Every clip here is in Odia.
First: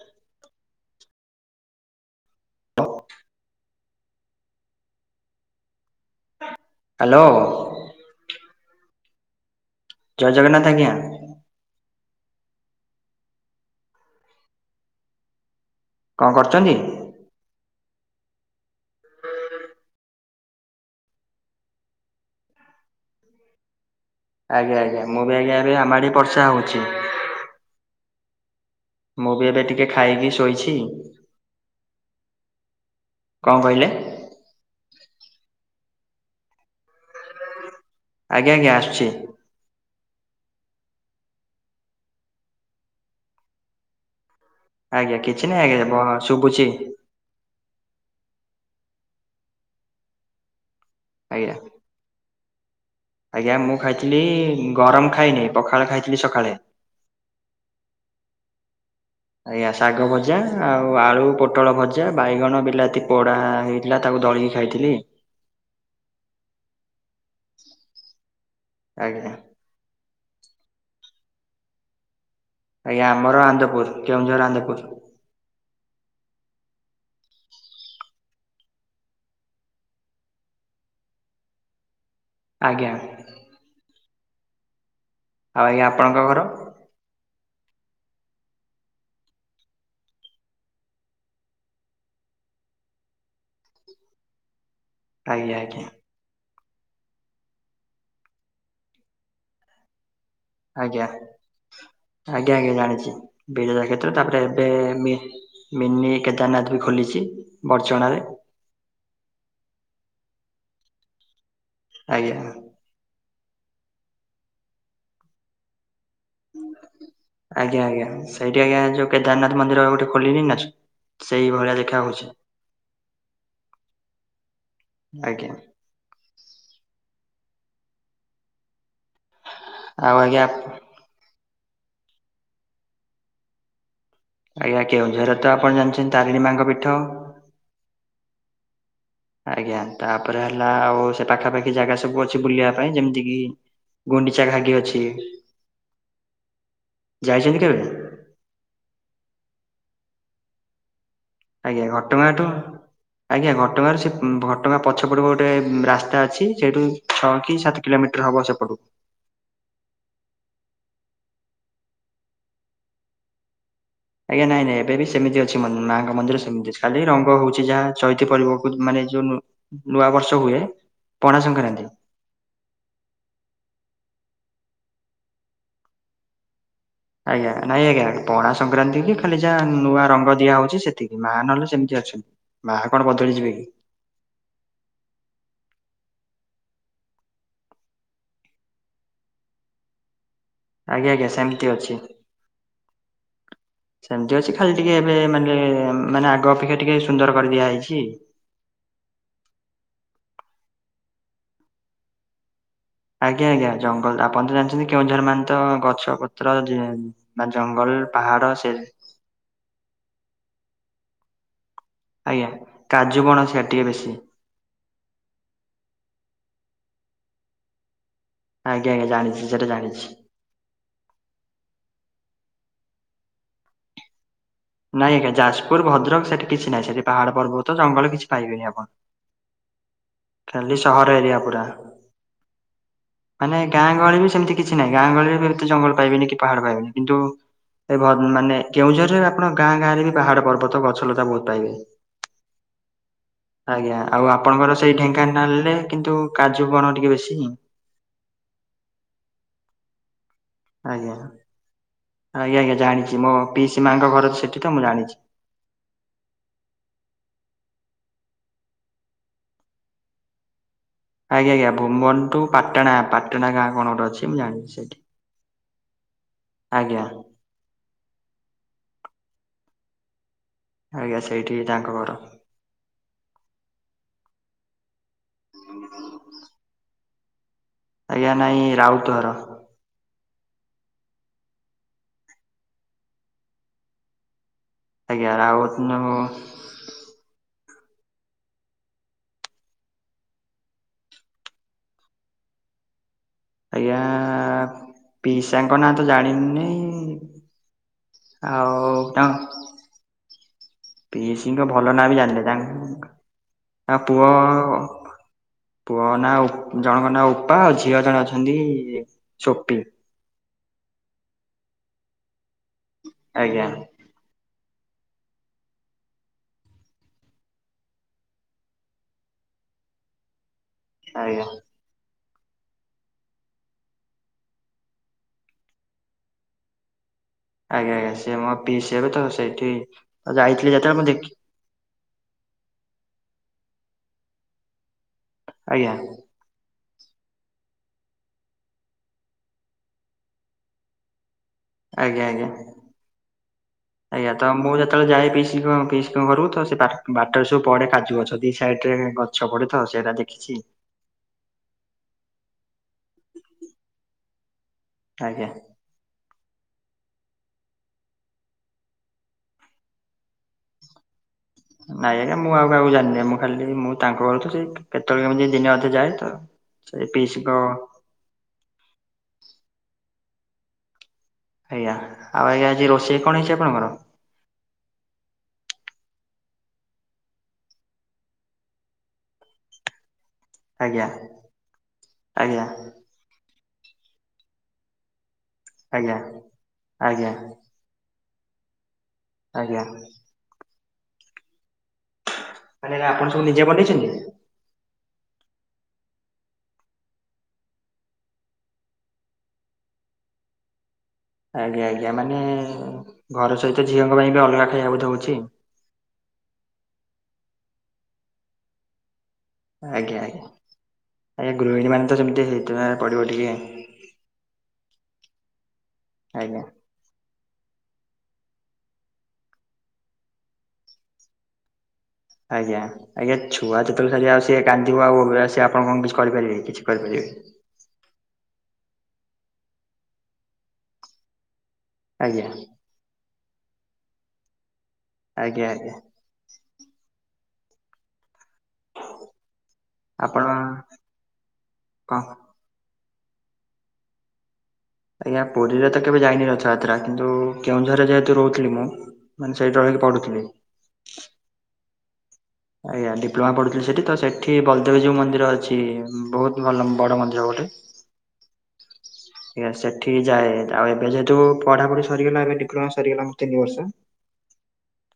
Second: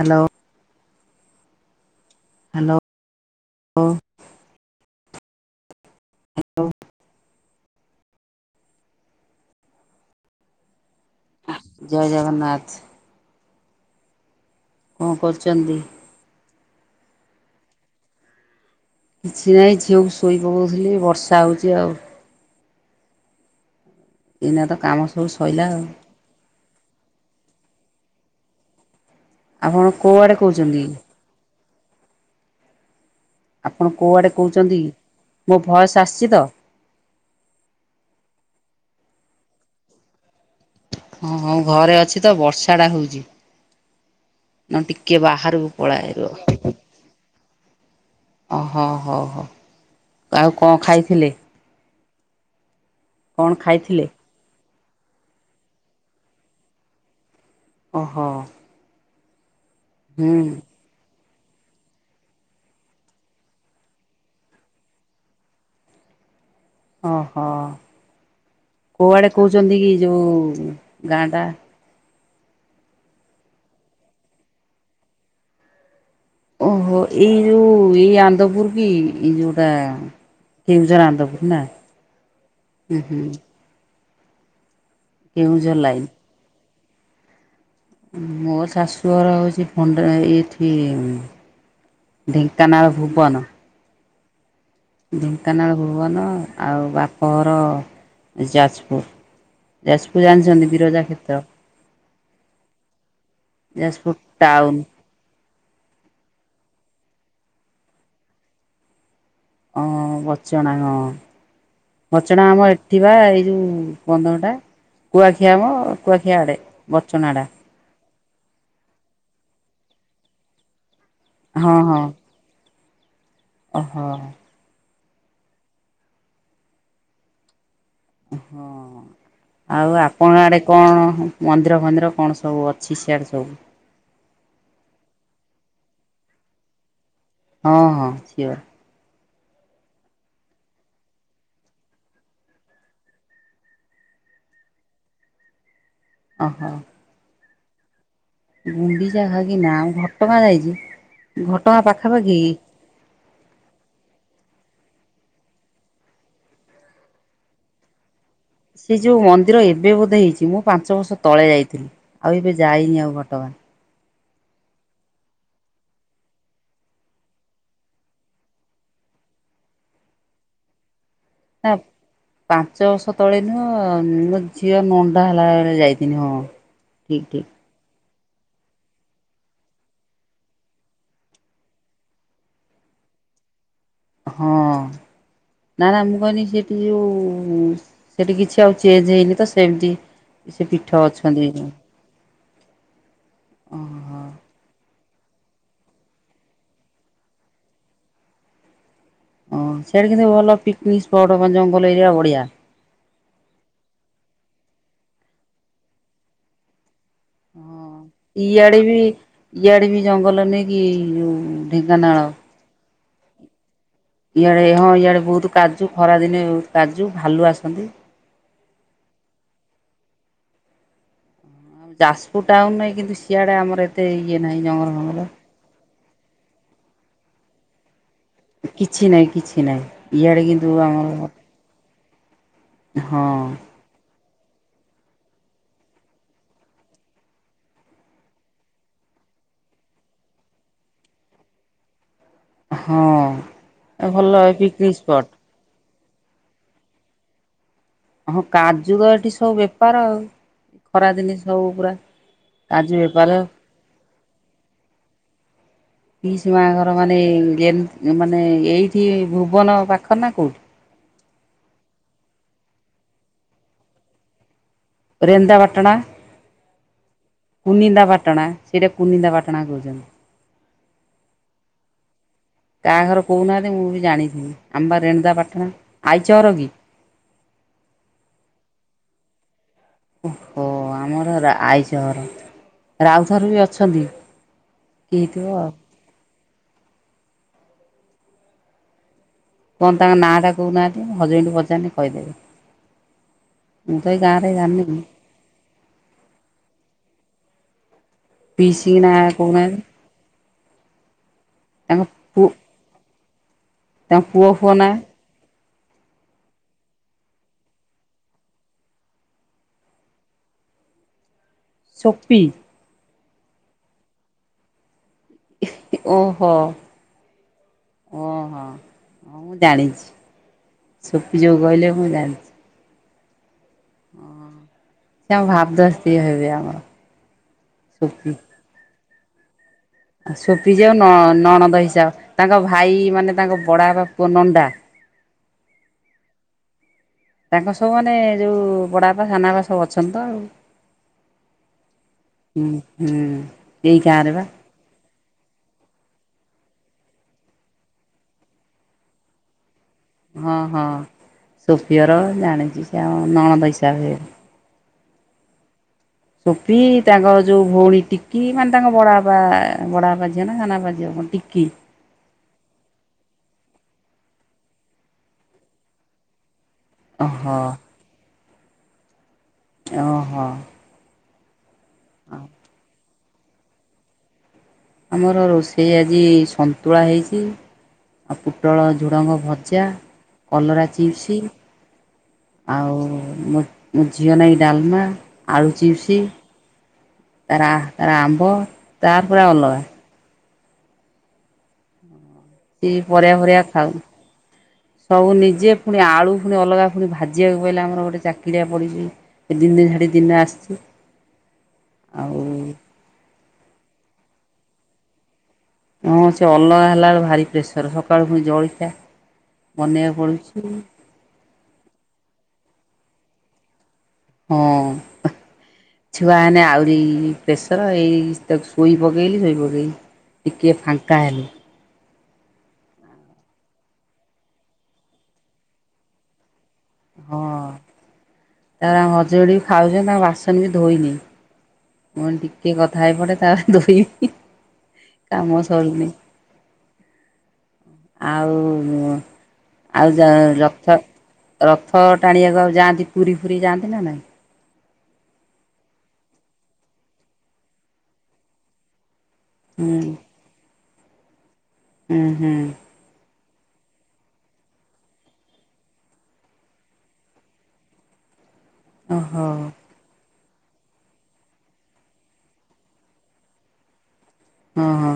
ହ୍ୟାଲୋ। ହ୍ୟାଲୋ ଓ। ହ୍ୟାଲୋ। ହ୍ୟାଲୋ। ଜୟ ଜଗନ୍ନାଥ ଆଜ୍ଞା। ଜୟ ଜଗନ୍ନାଥ। କଣ କରୁଛନ୍ତି? କଣ କରୁଚନ୍ତି? କିଛି ନାହିଁ ଝିଅକୁ ଶୋଇ ପକଉଥିଲି ବର୍ଷା ହଉଛି ଆଉ। ଏଇନା ତ ଆଜ୍ଞା କାମ ଆଜ୍ଞା ମୁଁ ସବୁ ବି ସଇଲା ଆଜ୍ଞାବେ ଆଉ। ଆମାଡି ବର୍ଷା ହଉଛି। ମୁଁ ବି ଏବେ ଆପଣ ଟିକେ ଖାଇକି କୋଉଆଡ଼େ ଶୋଇଛି। କହୁଛନ୍ତି କଣ କହିଲେ? ଆପଣ କୋଉଆଡେ କହୁଛନ୍ତିକି ମୋ ଭୟସ ଆସିଛି ତ? ଆଜ୍ଞା ଆଜ୍ଞା ଆସୁଛି। ହଁ ହଁ ଘରେ ଅଛି ତ ବର୍ଷା ଟା ହଉଛି। ନ ଆଜ୍ଞା ଟିକେ କିଛି ନାହିଁ ବାହାରକୁ ଆଜ୍ଞା ବ ପଳାଏ ଶୁଭୁଛି ରୁହ। ଓହୋ ହଉ ହଉ ଆଉ କଣ ଖାଇଥିଲେ? [unintelligible] କଣ ଆଜ୍ଞା ମୁଁ ଖାଇଥିଲେ ଖାଇଥିଲି ଗରମ ଖାଇନି ପଖାଳ ଖାଇଥିଲି ସକାଳେ। ଓହୋ। ଆଜ୍ଞା ଶାଗ ଭଜା ହୁଁ ଆଉ ଆଉ ଆଳୁ ପୋଟଳ ଭଜା ବାଇଗଣ ବିଲାତି ପୋଡ଼ା ହେଇଥିଲା ତାକୁ ଦଳିକି ଖାଇଥିଲି। ଓହୋ କୋଉଆଡେ ଆଜ୍ଞା କହୁଛନ୍ତି କି ଯୋଉ ଗାଁ ଟା? ଆଜ୍ଞା ଆମର ଆନନ୍ଦପୁର କେଉଁଝର ଆନନ୍ଦପୁର। ଓହୋ ଏଇ ଯୋଉ ଏଇ ଆନନ୍ଦପୁର କି ଏଇ ଯୋଉଟା କେଉଁଝର ଆନନ୍ଦପୁର ନା ଆଜ୍ଞା ହୁଁ ହୁଁ। ଆଉ ଆଉ କେଉଁଝର ଆଜ୍ଞା ଲାଇନ୍ ଆପଣଙ୍କ ଘର? ମୋ ଶାଶୁ ଘର ହଉଛି ଫଣ୍ଡ ଏଇଠି ଢେଙ୍କାନାଳ ଭୁବନ। ଆଜ୍ଞା ଢେଙ୍କାନାଳ ଆଜ୍ଞା ଭୁବନ ଆଉ ବାପଘର ଯାଜପୁର। ଯାଜପୁର ଆଣିଛନ୍ତି ଆଜ୍ଞା। ବିରଜା କ୍ଷେତ୍ର? ଆଜ୍ଞା ଆଜ୍ଞା ଜାଣିଛି ବିରଜା କ୍ଷେତ୍ର ଯାଜପୁର ତାପରେ ଏବେ ଟାଉନ୍ ଏମେ ମିନି କେଦାରନାଥ ବି ଖୋଲିଛି ବଡ଼ଚଣାରେ। ଓଁ ବଛଣା ହଁ ଆଜ୍ଞା। ବଛଣା ଆମ ଏଠିବା ଏଇ ଯଉ ବନ୍ଧନଟା କୁଆଖିଆ ଆମ କୁଆଖିଆ ଆଡ଼େ ବଚ୍ଚନା ଟା। ଆଜ୍ଞା ଆଜ୍ଞା ସେଇଠି ଆଜ୍ଞା ଯୋଉ କେଦାରନାଥ ମନ୍ଦିର ଗୋଟେ ଖୋଲିିଲଣି ନା। ସେଇଭଳିଆ ହଁ ହଁ ଦେଖା ହଉଛି। ଓହୋ। ଆଜ୍ଞା। ହଁ ଆଉ ଆପଣ ଆଡେ କଣ ମନ୍ଦିର ଫନ୍ଦିର କଣ ସବୁ ଅଛି ସିଆଡ଼େ ସବୁ? ଆଜ୍ଞା କେଉଁଝରରେ ତ ଆପଣ ଜାଣିଛନ୍ତି ତାରିଣୀ ମାଆଙ୍କ ପୀଠ। ହଁ ହଁ ସିଓର। ଆଜ୍ଞା ତାପରେ ହେଲା ଆଉ ସେ ପାଖାପାଖି ଜାଗା ସବୁ ଅଛି ବୁଲିବା ପାଇଁ ଯେମିତି କିି ଗୁଣ୍ଡିଚା ଘାଗି ଅଛି। ଓହୋ। ଯାଇଛନ୍ତି କେବେ? ଗୁଣ୍ଡିଚା ଘାଗୀ ନା ଘଟଗାଁ ଯାଇଛି ଆଜ୍ଞା ଘଟଗାଁ ପାଖାପାଖି ଘଟଗାଁଠୁ କି? ଆଜ୍ଞା ଘଟଗାଁର ସେ ଘଟଗାଁ ପଛପଟେ ଗୋଟେ ରାସ୍ତା ଅଛି ସେଇଠୁ ଛଅ କି ସାତ କିଲୋମିଟର ହବ ସେ ସେ ଯୋଉ ମନ୍ଦିର ଏବେ ବୋଧେ ହେଇଛି ମୁଁ ପାଞ୍ଚ ବର୍ଷ ତଳେ ଯାଇଥିଲି ଆଉ ଏବେ ଯାଇନି ଆଉ ଘଟଗାଁ। ଆଜ୍ଞା ନାଇଁ ନାଇଁ ଏବେ ବି ସେମିତି ଅଛି ମାଆଙ୍କ ମନ୍ଦିର ସେମିତି ଅଛି ଖାଲି ରଙ୍ଗ ହଉଛି ଯାହା ଚୈତି ପର୍ବକୁ ମାନେ ଯୋଉ ନୂଆବର୍ଷ ହୁଏ ପଣା ନା ସଂକ୍ରାନ୍ତି। ପାଞ୍ଚ ବର୍ଷ ତଳେନି ମୋ ଝିଅ ନଣ୍ଡା ହେଲା ବେଳେ ଯାଇଥିନି ହଁ। ଠିକ୍ ଠିକ୍ ଆଜ୍ଞା। ନାଇଁ ଆଜ୍ଞା ପଣା ସଂକ୍ରାନ୍ତି କି ଖାଲି ଯାହା ନୂଆ ରଙ୍ଗ ଦିଆ ହଉଛି ସେତିକି, ମାଆ ନହଲେ ସେମିତି ଅଛନ୍ତି। ମାଆ କଣ ବଦଳି ଯିବେ କି? ହଁ ନା ନା ମୁଁ କହିନି ସେଠି ଯୋଉ ସେଠି କିଛି ଆଉ ଚେଞ୍ଜ ହେଇନି ତ ସେମିତି ସେ ପିଠ ଆଜ୍ଞା ଆଜ୍ଞା ଅଛନ୍ତି ସେମିତି ଏଇକ୍ଷିଣୀ। ଅଛି। [inaudible] ଓହୋ। ସେମତି ଅଛି ଖାଲି ଟିକେ ଏବେ ମାନେ ମାନେ ଆଗ ଅପେକ୍ଷା ଟିକେ ସୁନ୍ଦର କରିଦିଆ ହେଇଛି। ଓ ସିଆଡେ କିନ୍ତୁ ଭଲ ପିକନିକ ସ୍ପଟ ମାନେ ଜଙ୍ଗଲ ଏରିଆ ବଢିଆ। ଆଜ୍ଞା ଆଜ୍ଞା ଜଙ୍ଗଲ ଆପଣ ତ ଜାଣିଛନ୍ତି କେଉଁଝର ମାନେ ତ ଗଛ ପତ୍ର ଯେ ବା ଜଙ୍ଗଲ ହୁଁ ପାହାଡ ସେ ଇଆଡେ ବି ଇଆଡେ ବି ଜଙ୍ଗଲ ନେଇକି ଏଇ ଯୋଉ ଢେଙ୍କାନାଳ ଆଜ୍ଞା କାଜୁ ବଣ ସିଆଡେ ଟିକେ ବେଶୀ। ଇଆଡ଼େ ହଁ ଇଆଡ଼େ ବହୁତ କାଜୁ ଖରା ଦିନେ ବହୁତ କାଜୁ ଭାଲୁ ଆସନ୍ତି। ଆଜ୍ଞା ଆଜ୍ଞା ଜାଣିଛି ସେଟା ଜାଣିଛି। ଯାଜପୁର ଟାଉନରେ କିନ୍ତୁ ସିଆଡେ ଆମର ଏ ଏତେ ଇଏ ନାହିଁ ଜଙ୍ଗଲ ନାଇଁ ଫଙ୍ଗଲ ଆଜ୍ଞା ଯାଜପୁର, ଭଦ୍ରକ, ସେଠି କିଛି ନାଇଁ। ସେଠି ପାହାଡ଼, ପର୍ବତ, ଜଙ୍ଗଲ କିଛି ପାଇବେନି ଆପଣ। କିଛି ନାହିଁ କିଛି ନାହିଁ ଇଆଡ଼େ ଖାଲି କିନ୍ତୁ ସହର ଆମର ଏରିଆ ପୁରା। ହଁ। ମାନେ ଗାଁ ଗହଳି ବି ସେମିତି କିଛି ନାହିଁ, ଗାଁ ଗହଳିରେ ବି ଏତେ ଜଙ୍ଗଲ ପାଇବେନି କି ପାହାଡ଼ ପାଇବେନି କିନ୍ତୁ ଏ ଭ ମାନେ କେଉଁଝରରେ ଆପଣ ଗାଁ ଗାଁରେ ବି ପାହାଡ, ପର୍ବତ, ଗଛଲତା ବହୁତ ପାଇବେ। ହଁ ଏ ଭଲ ଏ ପିକନିକ ସ୍ପଟ୍। ନାଲେ କିନ୍ତୁ କାଜୁ ବଣ ଟିକେ ବେଶୀ। ହଁ କାଜୁ ତ ଏଠି ସବୁ ବେପାର ଆଉ ଆଜ୍ଞା ଖରାଦିନ ସବୁ ପୁରା ଆଜ୍ଞା ଆଜ୍ଞା କାଜୁ ଜାଣିଛି ମୋ ବେପାର ପିଇସି ମାଙ୍କ ଘର ସେଠିତ, ମୁଁ ଜାଣିଛି। ପିଇସି ମା ଘର ମାନେ ଗେନ ମାନେ ଏଇଠି ଭୁବନ ପାଖ ନା କୋଉଠି? ଆଜ୍ଞା, ଆଜ୍ଞା, ଭୁବନ ଠୁ ପାଟଣା, ପାଟଣା ଗାଁ କଣ ଗୋଟେ ଅଛି, ମୁଁ ଜାଣଛି ସେଇଠି। ରେନଦା ପାଟଣା ଆଜ୍ଞା। କୁନିନ୍ଦା ପାାଟଣା, ସେଇଟା କୁନିନ୍ଦା ପାାଟଣା କହୁଛନ୍ତି। ଆଜ୍ଞା, ସେଇଠି ତାଙ୍କ ଘର। କାହାଘର କହୁନାହାନ୍ତି ମୁଁ ବି ଜାଣିଥିବି, ଆମେ ବା ରେଣଦାପାଟଣା, ଆଇଚ ଘର କି? ଆଜ୍ଞା, ନାଇଁ ରାଉତ ଘର। ଓହୋ, ଆମର ରା ଆଇଚ ଘର ରାଉତ ଘର ବି ଅଛନ୍ତି। ଆଜ୍ଞା, ହେଇଥିବ ଆଉ। ରାଉତ ନେବୋ କଁଣ ତାଙ୍କ ନାଁ ଟା କହୁନାହାନ୍ତି, ମୋ ହଜବେଣ୍ଡ କୁ ପଚାରିଲେ କହିଦେବେ। ମୁଁ ତ ଏଇ ଗାଁରେ ଜାଣିନେଇଁ ପିସାଙ୍କ ନାଁ ତ ଜାଣିନେଇଁ। ଆଉ ପିଇସି ନାଁ ତାଙ୍କ କହୁନାହାନ୍ତି ପିଇସିଙ୍କ ଭଲ ତାଙ୍କ ନାଁ ବି ଜାଣିନେଇଁ। ପୁଅ ତାଙ୍କ ତାଙ୍କ ତାଙ୍କ ପୁଅ ଫୁଅ ନାଁ ପୁଅ ନାଁ ଓ ଜଣଙ୍କ ନାଁ ଓପା। ଆଉ ଝିଅ ଜଣେ ଅଛନ୍ତି ସୋପି। ସୋପି ଆଜ୍ଞା। ଓହୋ। ଓହୋ, ହଁ ମୁଁ ଜାଣିଚି। ଆଜ୍ଞା। ସୋପି ଯୋଉ କହିଲେ ମୁଁ ଜାଣି ଓ ସେ ଆମ ଭାଉଜ ସିଏ ହେବେ ଆମର। ଆଜ୍ଞା ଆଜ୍ଞା, ସେ ମୋ ପିଇସି ହେବେତ, ସେଇଠି ଯାଇଥିଲି ସୋପି ଯୋଉ ଯେତେବେଳେ ମୁଁ ନ ଦେଖି ନଣଦ ହିସାବ, ତାଙ୍କ ଭାଇ ମାନେ ତାଙ୍କ ବଡା ବାପା ପୁଅ ନଣ୍ଡା ଆଜ୍ଞା। ତାଙ୍କ ସବୁ ମାନେ ଯୋଉ ବଡାବାପା, ସାନବାପା, ସବୁ ଅଛନ୍ତି ତ ଆଉ। ଆଜ୍ଞା ଆଜ୍ଞା। ଉଁ, ହୁଁ, ଏଇ ଆଜ୍ଞା ଗାଁରେ ବା। ତ ମୁଁ ଯେତେବେଳେ ଯାଏ ପିସିଙ୍କ, ପିସିଙ୍କ ଘରକୁ ତ ସେ ବା ବାଟରେ ସବୁ ପଡେ କାଜୁଗଛ, ଦି ସାଇଟରେ ଗଛ ପଡେ। ତ ସିଏ ହେରା ଦେ ହଁ ହଁ, ସୋଫିଘର ଜାଣିଚି ସେ ଆ ନଣଦ ହିସାବ ହେବେ। ଆଜ୍ଞା। ସୋପି ତାଙ୍କ ଯଉ ଭଉଣୀ ଟିକି ମାନେ ତାଙ୍କ ବଡ଼ ବଡ଼ାବାପା ଝିଅ ନା ସାନା ବାପା ଝିଅ କଣ ଟିକି ନାଇଁ ଆଜ୍ଞାଁ ଆଉ କାହାକୁା ଜାଣିନି ମୁଁ ଖାଲି ମୁଁ ତାଙ୍କ ଘର ସେ କେତେବେଳେ କେମିତି ଦିନେ ଅଧେ ଯାଏ ତ ସେ ଓହୋ ପିଇସୀଙ୍କ ଓହୋ। ଆଜ୍ଞା, ଆଉ ଆଜ୍ଞା ଆଜି ରୋଷେଇ କଣ ହେଇଚି ଆପଣଙ୍କର? ଆମର ରୋଷେଇ ଆଜି ସନ୍ତୁଳା ହେଇଚି। ଆଉ ପୋଟଳ, ଝୁଡ଼ଙ୍ଗ ଭଜା କଲରା ଆଜ୍ଞା ଚିପ୍ସ, ଆଜ୍ଞା ଆଉ ମୋ ମୋ ଝିଅ ନାଗି ଡାଲମା। ଆଳୁ ଚିପ୍ସ ଆଜ୍ଞା, ଆଜ୍ଞା। ତାର ଆ ତାର ଆମ୍ବ ତାର ପୁରା ଅଲଗା। ଆଜ୍ଞା ମାନେ କିଛି ଆପଣ ପରିବା ସବୁ ନିଜେ ଫରିବା ଖାଉନି। ବନେଇଛନ୍ତି? ସବୁ ନିଜେ ପୁଣି ଆଳୁ ଫୁଣି ଅଲଗା ପୁଣି ଭାଜିବାକୁ ପଇଲା। ଆମର ଗୋଟେ ଚାକିରିଆ ପଡ଼ିଚି ସେ ଦିନେ ଛାଡ଼ି ଦିନେ ଆସଚି। ଆଜ୍ଞା, ଆଜ୍ଞା, ମାନେ ଘର ସହିତ ଝିଅଙ୍କ ପାଇଁ ବି ଅଲଗା ଖାଇବା ବୋଧେ ହଉଚି। ହଁ ସେ ଅଲଗା ହେଲା ବେଳଳେ ଭାରି ପ୍ରେସର। ସକାଳୁ ପୁଣି ଜଳିଖିଆ ଆଜ୍ଞା, ଆଜ୍ଞା, ଆଜ୍ଞା ଗୃହିଣୀ ମାନେ ତ ସେମିତି ହେଇଥିପାଇଁ ପଡିବ ଟିକେ ହଁ, ଛୁଆ ଆଜ୍ଞା ମାନେ ଆହୁରି ପ୍ରେସର ଏଇ ତାକୁ ଶୋଇ ପକେଇଲି ଶୋଇ ପକାଇକି ଟିକିଏ ଫାଙ୍କା ହେଲି ଆଜ୍ଞା ଆଜ୍ଞା ଛୁଆ ଯେତେବେଳେ ସାର ଆଉ ସିଏ କାନ୍ଦିବ ଆଉ ସେ ଆପଣ କଣ କିଛି କରିପାରିବେ କିଛି କରିପାରିବେ ହଁ ତାର ହଜଡ଼ି ବି ଖାଉଛନ୍ତି ତାଙ୍କ ବାସନ ବି ଧୋଇନି ମୁଁ କଇନି ଆଜ୍ଞା ଟିକେ କଥା ହେଇ ପଡେ ତାପରେ ଧୋଇବି କାମ ଆଜ୍ଞା ଆଜ୍ଞା ସରୁୁନି ଆଉ ଆଉ ଜା ଆପଣ ରଥ ରଥ କଣ ଟାଣିବାକୁ ଆଉ ଯାଆନ୍ତି ପୁରୀ ଫୁରି ଯାଆନ୍ତି ନା ନାଇଁ ଆଜ୍ଞା ପୁରୀରେ ତ କେବେ ଯାଇନି ରଥଯାତ୍ରା କିନ୍ତୁ କେଉଁଝରରେ ଯେହେତୁ ରହୁଥିଲି ମୁଁ ମାନେ ସେଇଠି ହୁଁ ରହିକି ପଡୁଥିଲି ହୁଁ ହୁଁ ଆଜ୍ଞା ଡିପ୍ଲୋମା ପଢୁଥିଲି ସେଠି ତ ସେଠି ବଲଦେବଜୀଉ ମନ୍ଦିର ଅଛି ବହୁତ ଭଲ ବଡ଼ ମନ୍ଦିର ଗୋଟେ [inaudible] ଓହୋ [unintelligible] ସେଠି ଯାଏ ଆଉ ଏବେ ଯେହେତୁ ପଢାପଢି ସରିଗଲା ଏବ ଡିପ୍ଲୋମା ସରିଗଲା ମୁଁ ତିନି ବର୍ଷ ହଁ ହଁ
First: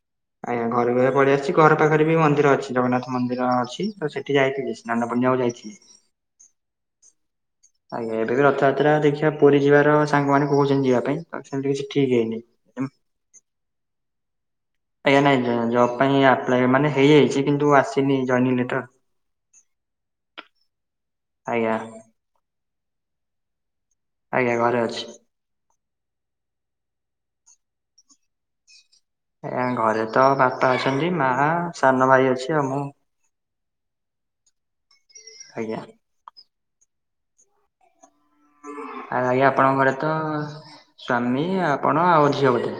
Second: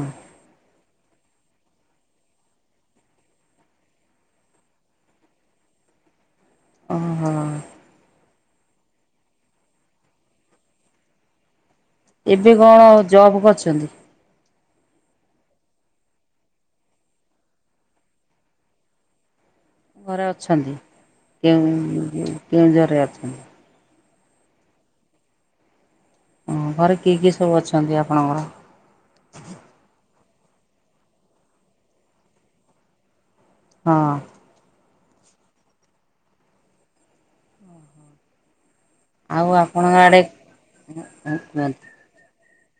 ଆଜ୍ଞା ଘରେ ବି ପଳେଇ ଆସିଛି ଘର ପାଖରେ ବି ମନ ନ୍ଦିର ଅଛି ଜଗନ୍ନାଥ ମନ୍ଦିର ଅଛି ତ ସେଠି ଯାଇଥିଲି ସ୍ନାନ ପୂର୍ଣ୍ଣିମା କୁ ଯାଇଥିଲି ଓହୋ ଆଜ୍ଞା ଏବେ ବି ରଥଯାତ୍ରା ଦେଖିବା ପୁରୀ ଯିବାର ସାଙ୍ଗ ମାନ କହୁଛନ୍ତି ଯିବା ପାଇଁ ଆଉ ସେମତି କିଛି ଠିକ୍ ହେ ଏବେ କଣ ଜବ୍ କରିଛନ୍ତି ଆଜ୍ଞା ନାଇଁ ଜ ଜବ୍ ପାଇଁ ଆପ୍ଲାଏ ମାନେ ହେଇଯାଇଛି କିନ୍ତୁ ଆସିନି ଜୟନିଙ୍ଗି ଲେଟର ଘରେ ଅଛନ୍ତି କେଉ ଆଜ୍ଞା କେଉଁ ଜୋରରେ ଅଛନ୍ତି ଆଜ୍ଞା ଘରେ ଅଛି ଓ ଘରେ କିଏ କିଏ ସବୁ ଅଛନ୍ତି ଆପଣଙ୍କର? ଆଜ୍ଞା ଘରେ ତ ବାପା ଅଛନ୍ତି ମା ସାନ ଭାଇ ଅଛି ଆଉ ମୁଁ ହଁ ଆଜ୍ଞା ଆ ଆୟା ଆଉ ଆପଣଙ୍କ ଘରେ ତ ଆଡେ ସ୍ଵାମୀ କୁହନ୍ତୁ। ଆପଣ ଆଉ ଝିଅ ଗୋଟେ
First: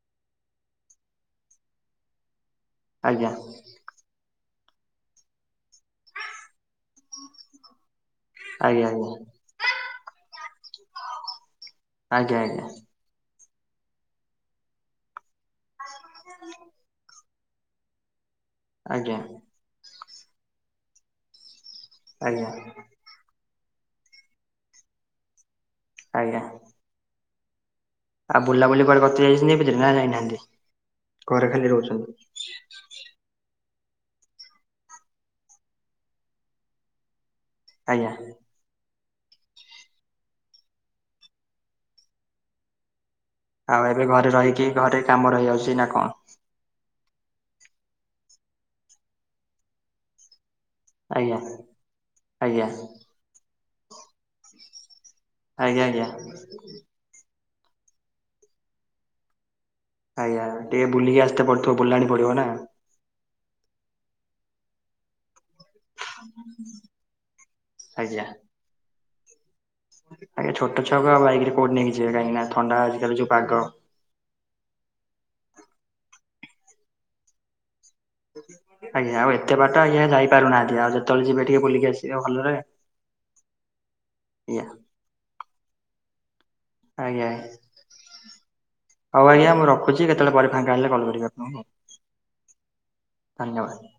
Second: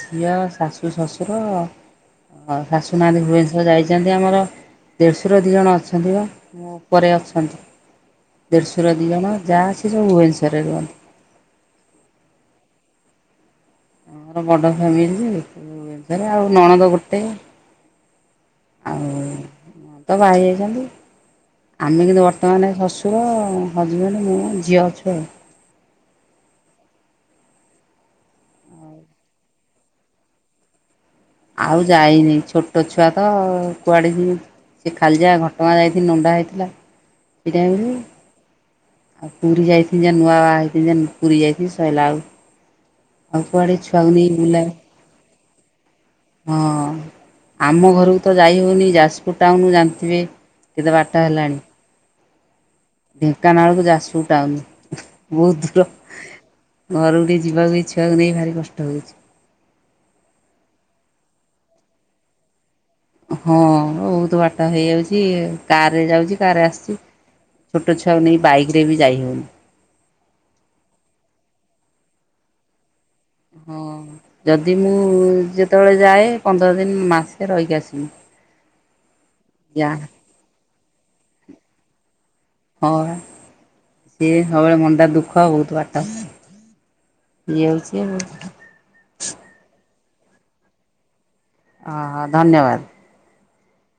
ଝିଅ ଶାଶୁ ଶ୍ୱଶୁର ଶାଶୁ ନାହାନ୍ତି ଆଜ୍ଞା ଭୁବନେଶ୍ଵର ଯାଇଛି ଯେମିତି ଆମର ଦେଢ଼ଶୁର ଦୁଇ ଜଣ ଅଛନ୍ତି ବା ମୋ ଉପରେ ଅଛନ୍ତି ଦେଢଶୋ ଆଜ୍ଞା ର ଦି ଜଣ ଯାଆ ସେ ସବୁ ଭୁବନେଶ୍ୱରରେ ରୁହନ୍ତି ଆଜ୍ଞା ଆଜ୍ଞା ତାଙ୍କର ବଡ ଫ୍ୟାମିଲିରେ ଆଉ ନଣଦ ଗୋଟେ ଆଉ ଆଜ୍ଞା ତ ବାହାହେଇ ଯାଇଛନ୍ତି ଆମେ କିନ୍ତୁ ଆଜ୍ଞା ଆଜ୍ଞା ବର୍ତ୍ତମାନ ଶଶ ସୁର ହଜବେଣ୍ଡ ମୁଁ ଝିଅ ଅଛୁ ଆଉ ଆଜ୍ଞା ଆଉ ବୁଲାବୁଲି କୁଆଡ କଚ ଯାଇଛନ୍ତିଆ ଭିତରେ ନା ଯାଇନାହାନ୍ତି ଘରେ ଖାଲି ଆଉ ରହୁଛନ୍ତି ଯାଇନି ଛୋଟ ଛୋଟ ଛୁଆ ତ କୁଆଡ଼େ ଜିମି ସେ ଖାଲିଯା ଘଟଗାଁ ଯାଇଥିନି ନଣ୍ଡା ହେଇଥିଲା ସେଇଟାଇମି ରେ ଆଜ୍ଞା। ଆଉ ପୁରୀ ଯାଇଥିନି ଜା ନୂଆ ବାହା ହେଇଥିନି ଯେ ପୁରୀ ଯାଇଥିନି ସଇଲା ଆଉ ଆଉ କୁଆଡେ ଏବେ ଛୁଆକୁ ଘରେ ନେଇ ରହିକି ବୁଲା ଘରେ କାମ ରହିଯାଉଚି ନା କଣ ହଁ ଆମ ଘରକୁ ତ ଯାଇହଉନି ଯାଜପୁର ଟାଉନରୁୁ ଜାଣିଥିବେ କେତେ ବାଟ ଆଜ୍ଞା ହେଲାଣି। ଆଜ୍ଞା ଢେଙ୍କାନାଳକୁ ଯାଜପୁର ଟାଉନ୍ ବହୁତ ଦୂର। ଆଜ୍ଞା ଆଜ୍ଞା। ଘରୁ ଟିକେ ଯିବାକୁ ଇଛା [unintelligible] ଭାରି କଷ୍ଟ ହଉଛି। ଆଜ୍ଞା ଟିକେ ବୁଲିକି ଆସି ତେ ପଥିବ ବୁଲାଣି ପଡିବ ନା। ହଁ ବହୁତ ବାଟା ହେଇଯାଉଛି। କାର ରେ ଯାଉଛି କାର ରେ ଆଶୁଛି ଛୋଟ ଆଜ୍ଞା। ଛୁଆକୁ ନେଇ ବାଇକ ରେ ବି ଯାଇ ହଉନି। ଆଜ୍ଞା ଛୋଟ ଛୁଆ କୁ ବାଇକ୍ ରେ ଆଉ କଉଠି ନେଇକି ଯିବେ କାହିକି ନା ଥଣ୍ଡା ଆଜିକାଲି ଯୋଉ ପାଗ। ହଁ ଯଦି ମୁଁ ଯେତେବେଳେ ଯାଏ ପନ୍ଦର ଦିନ ମାସେ ରହିକି ଆସିବି। ଆଜ୍ଞା ଆଉ ଏତେ ବାଟ ଆ ଯା ଯାଇପାରୁନାହାନ୍ତି ଆଉ ଯେତେବେଳେ ଯିବେ ଟିକେ ବୁଲିକି ଆସିବେ ଭଲରେ। ହଁ ବା ସିଏ ଆଜ୍ଞା ସବୁବେଳେ ମନଟା ଦୁଃଖ ବହୁତ ବାଟ ଆଜ୍ଞା ଇଏ ହଉଛି ଆଉ। ହଉ ଆଜ୍ଞା ମୁଁ ରଖୁଛି କେତେବେଳେ ପରେ ଫାଙ୍କା ହେଲେ କଲ କରିବି ଅପଣଙ୍କୁ। ହଁ ହଁ ଧନ୍ୟବାଦ। ଧନ୍ୟବାଦ।